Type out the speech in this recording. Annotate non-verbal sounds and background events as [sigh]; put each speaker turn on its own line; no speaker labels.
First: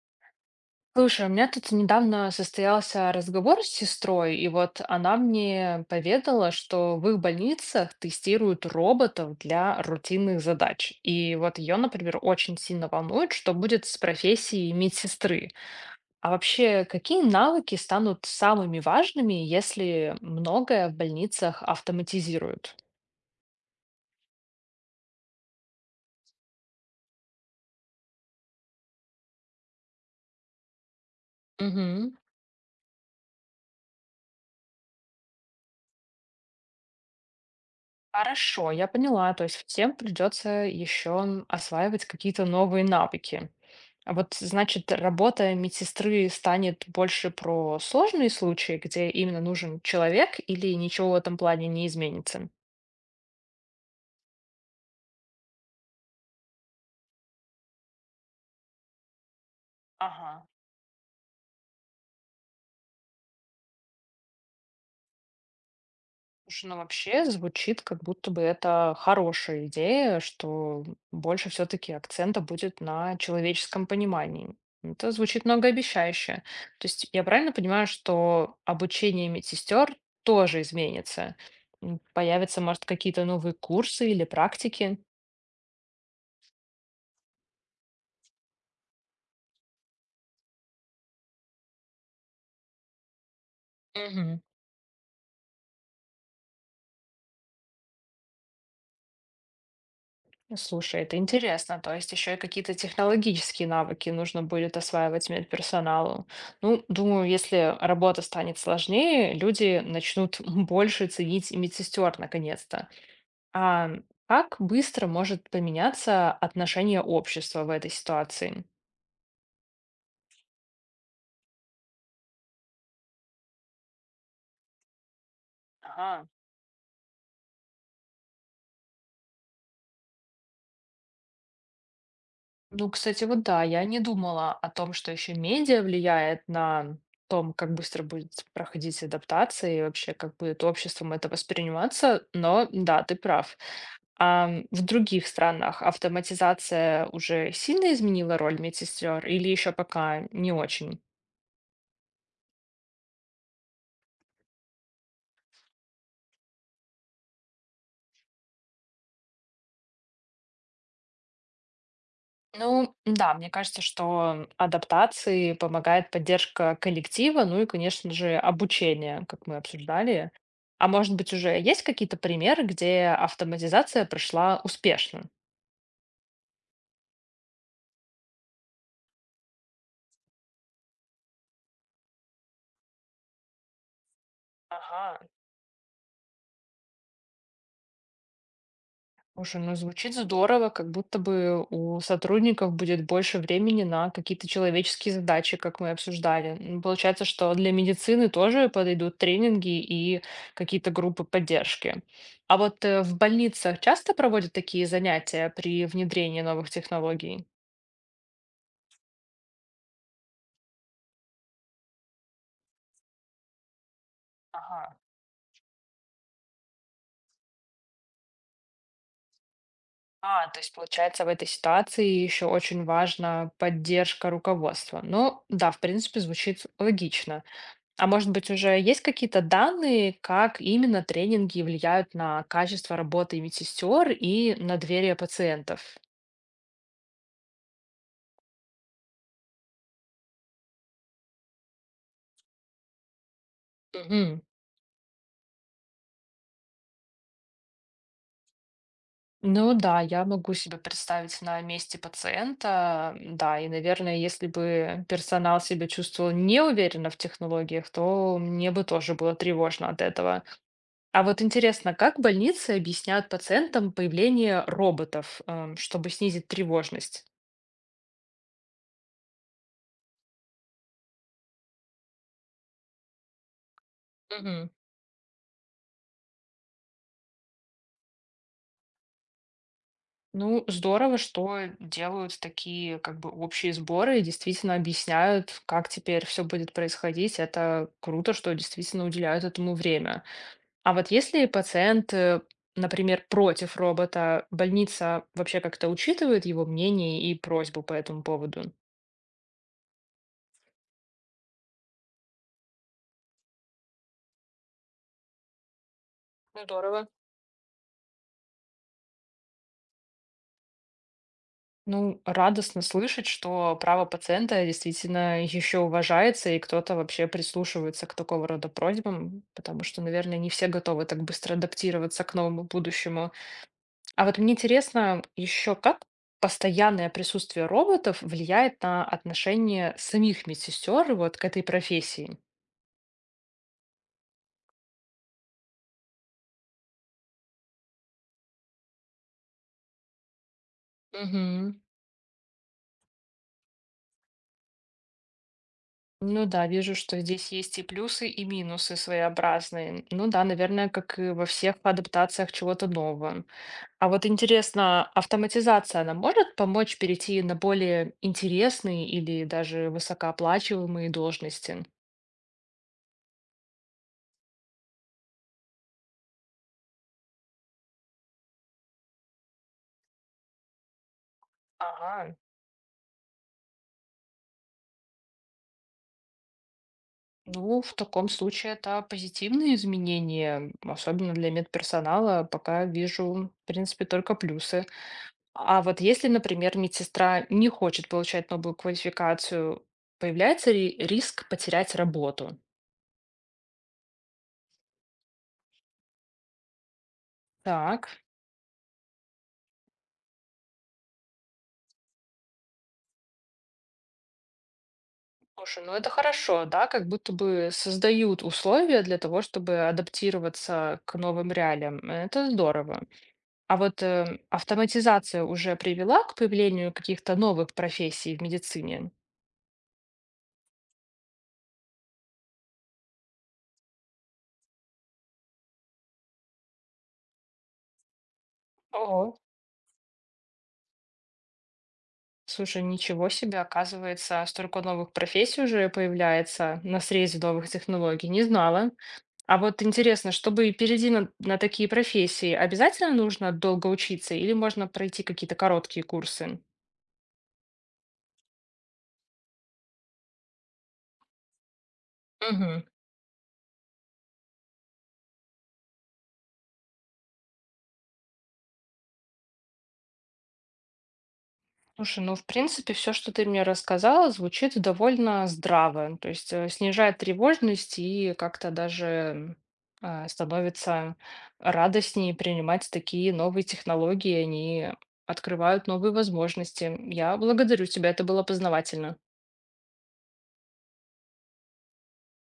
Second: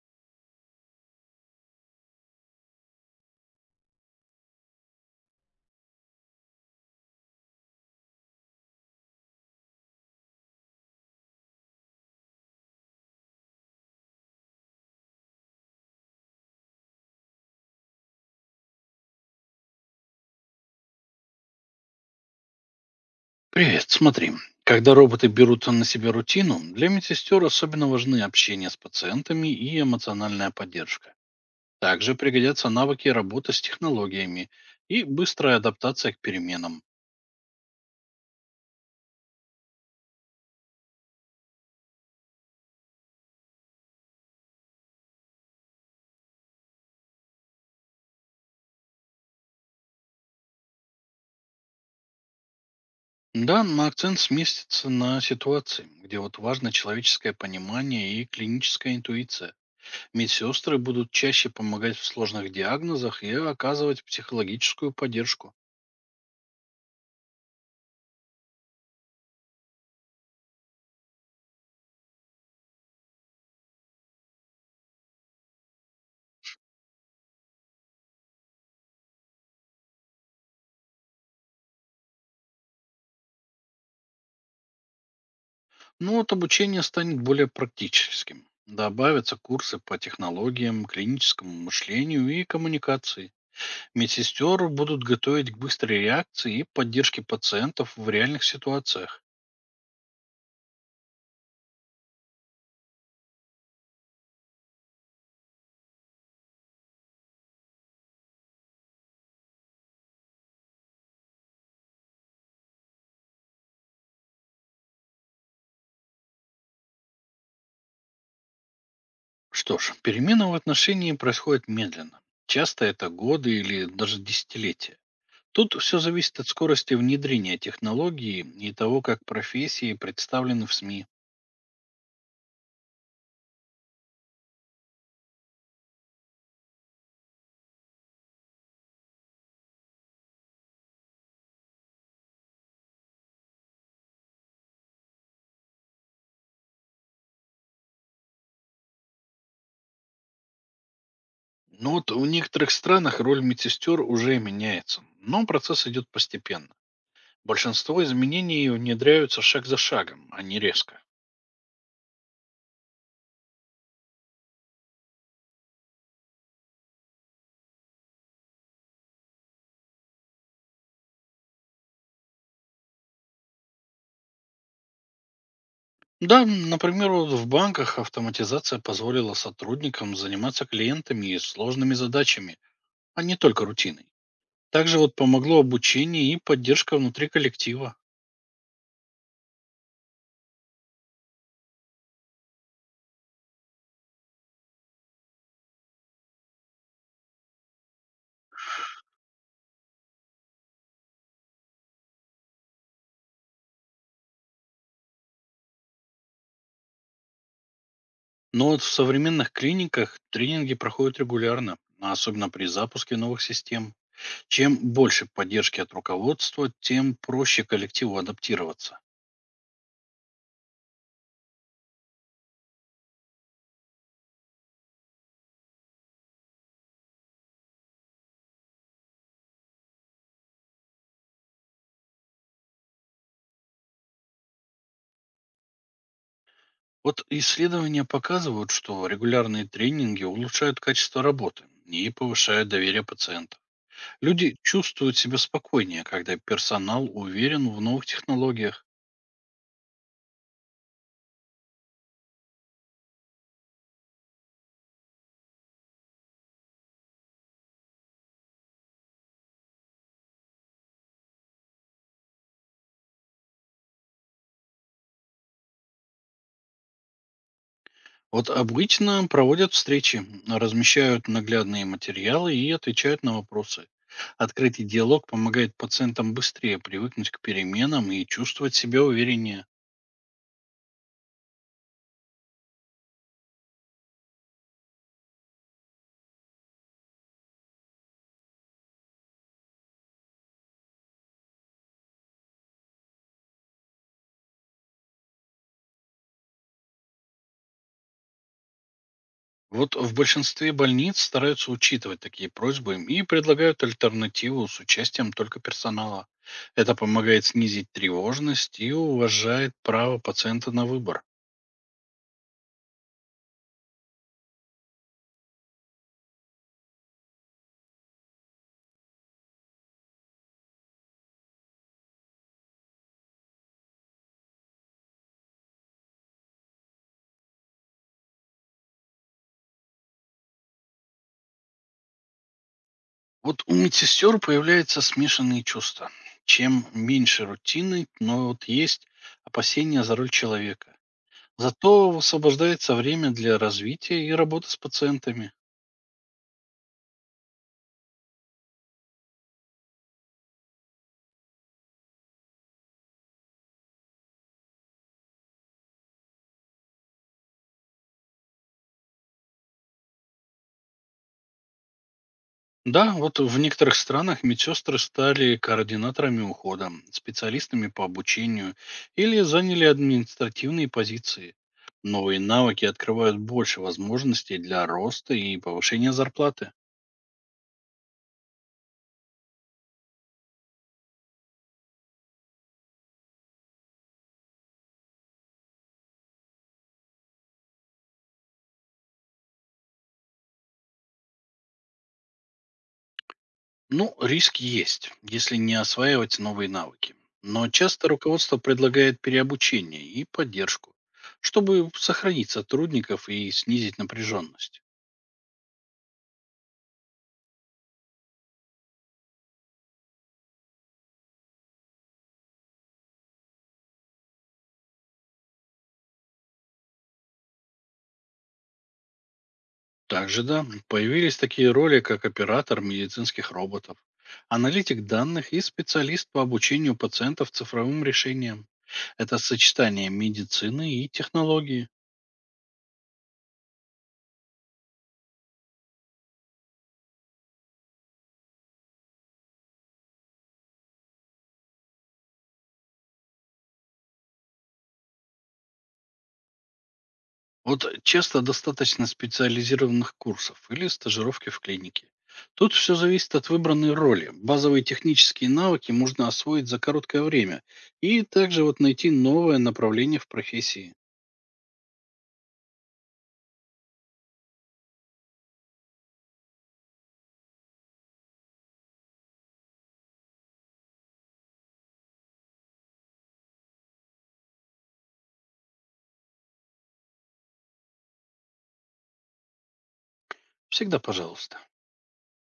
Слушай, у меня тут недавно состоялся разговор с сестрой, и вот она мне поведала, что в их больницах тестируют роботов для рутинных задач. И вот ее, например, очень сильно волнует, что будет с профессией медсестры. А вообще, какие навыки станут самыми важными, если многое в больницах автоматизируют?
Привет, смотри. Когда роботы берут на себя рутину, для медсестер особенно важны общение с пациентами и эмоциональная поддержка.
Мгм.
Также пригодятся навыки работы с технологиями и быстрая адаптация к переменам.
Хорошо, я поняла. То есть всем придется еще осваивать какие-то новые навыки. А вот, значит, работа медсестры станет больше про сложные случаи, где именно нужен человек, или ничего в этом плане не изменится?
Да, но акцент сместится на ситуации, где вот важно человеческое понимание и клиническая интуиция.
Ага.
Медсестры будут чаще помогать в сложных диагнозах и оказывать психологическую поддержку.
Слушай, ну вообще звучит, как будто бы это хорошая идея, что больше все-таки акцента будет на человеческом понимании. Это звучит многообещающе. То есть я правильно понимаю, что обучение медсестер тоже изменится? Появятся, может, какие-то новые курсы или практики?
Ну вот обучение станет более практическим. Добавятся курсы по технологиям, клиническому мышлению и коммуникации. Медсестер будут готовить к быстрой реакции и поддержке пациентов в реальных ситуациях.
Слушай, это интересно. То есть еще и какие-то технологические навыки нужно будет осваивать медперсоналу. Ну, думаю, если работа станет сложнее, люди начнут [laughs] больше ценить медсестер наконец-то. А как быстро может поменяться отношение общества в этой ситуации?
Что ж, перемены в отношении происходят медленно. Часто это годы или даже десятилетия. Тут все
Ага.
зависит от скорости внедрения технологии и того, как профессии представлены в СМИ.
Ну, кстати, вот да, я не думала о том, что еще медиа влияет на том, как быстро будет проходить адаптация и вообще, как будет обществом это восприниматься, но да, ты прав. А в других странах автоматизация уже сильно изменила роль медсестер или еще пока не очень?
Ну вот в некоторых странах роль медсестер уже меняется, но процесс идет постепенно. Большинство изменений внедряются шаг за шагом, а не резко.
Ну да, мне кажется, что адаптации помогает поддержка коллектива, ну и, конечно же, обучение, как мы обсуждали. А может быть, уже есть какие-то примеры, где автоматизация пришла успешно?
Да, например, вот в банках автоматизация позволила сотрудникам заниматься клиентами и сложными задачами, а не только рутиной. Также вот
Ага.
помогло обучение и поддержка внутри коллектива.
Слушай, ну звучит здорово, как будто бы у сотрудников будет больше времени на какие-то человеческие задачи, как мы обсуждали. Ну, получается, что для медицины тоже подойдут тренинги и какие-то группы поддержки. А вот в больницах часто проводят такие занятия при внедрении новых технологий?
Но вот в современных клиниках тренинги проходят регулярно, а особенно при запуске новых систем. Чем
Ага.
больше поддержки от руководства, тем проще коллективу адаптироваться.
А, то есть получается в этой ситуации еще очень важна поддержка руководства. Ну да, в принципе, звучит логично. А может быть, уже есть какие-то данные, как именно тренинги влияют на качество работы медсестер и на доверие пациентов?
Вот исследования показывают, что регулярные тренинги улучшают качество работы и повышают доверие пациента.
Мгм.
Люди чувствуют себя спокойнее, когда персонал уверен в новых технологиях.
Ну да, я могу себе представить на месте пациента. Да, и, наверное, если бы персонал себя чувствовал неуверенно в технологиях, то мне бы тоже было тревожно от этого. А вот интересно, как больницы объясняют пациентам появление роботов, чтобы снизить тревожность?
Вот обычно проводят встречи, размещают наглядные материалы и отвечают на вопросы.
Мгм.
Открытый диалог помогает пациентам быстрее привыкнуть к переменам и чувствовать себя увереннее.
Ну, здорово, что делают такие как бы общие сборы и действительно объясняют, как теперь все будет происходить. Это круто, что действительно уделяют этому время. А вот если пациент, например, против робота, больница вообще как-то учитывает его мнение и просьбу по этому поводу?
Вот в большинстве больниц стараются учитывать такие просьбы и предлагают альтернативу с участием только персонала. Это
Здорово.
помогает снизить тревожность и уважает право пациента на выбор.
Ну, радостно слышать, что право пациента действительно еще уважается, и кто-то вообще прислушивается к такого рода просьбам, потому что, наверное, не все готовы так быстро адаптироваться к новому будущему. А вот мне интересно еще, как постоянное присутствие роботов влияет на отношение самих медсестер вот к этой профессии?
Вот у медсестер появляются смешанные чувства. Чем меньше рутины, но вот есть опасения за роль человека.
Мгм.
Зато освобождается время для развития и работы с пациентами.
Ну да, вижу, что здесь есть и плюсы, и минусы своеобразные. Ну да, наверное, как и во всех адаптациях чего-то нового. А вот интересно, автоматизация, она может помочь перейти на более интересные или даже высокооплачиваемые должности?
Да, вот в некоторых странах медсестры стали координаторами ухода, специалистами по обучению или заняли административные позиции.
Ага.
Новые навыки открывают больше возможностей для роста и повышения зарплаты.
Ну, в таком случае это позитивные изменения, особенно для медперсонала, пока вижу, в принципе, только плюсы. А вот если, например, медсестра не хочет получать новую квалификацию, появляется ли риск потерять работу?
Ну, риск есть, если не осваивать новые навыки. Но
Так.
часто руководство предлагает переобучение и поддержку, чтобы сохранить сотрудников и снизить напряженность.
Слушай, ну это хорошо, да, как будто бы создают условия для того, чтобы адаптироваться к новым реалиям. Это здорово. А вот автоматизация уже привела к появлению каких-то новых профессий в медицине?
Также, да, появились такие роли, как оператор медицинских роботов, аналитик данных и специалист по обучению пациентов цифровым решениям.
О,
Это сочетание медицины и технологии.
слушай, ничего себе, оказывается, столько новых профессий уже появляется на срезе новых технологий. Не знала. А вот интересно, чтобы перейти на такие профессии, обязательно нужно долго учиться или можно пройти какие-то короткие курсы?
Вот часто достаточно специализированных курсов или стажировки в клинике. Тут
Мгм.
все зависит от выбранной роли. Базовые технические навыки можно освоить за короткое время и также вот найти новое направление в профессии.
Слушай, ну, в принципе, все, что ты мне рассказала, звучит довольно здраво. Ну, то есть снижает тревожность и как-то даже становится радостнее принимать такие новые технологии. Они открывают новые возможности. Я благодарю тебя, это было познавательно.
Всегда пожалуйста.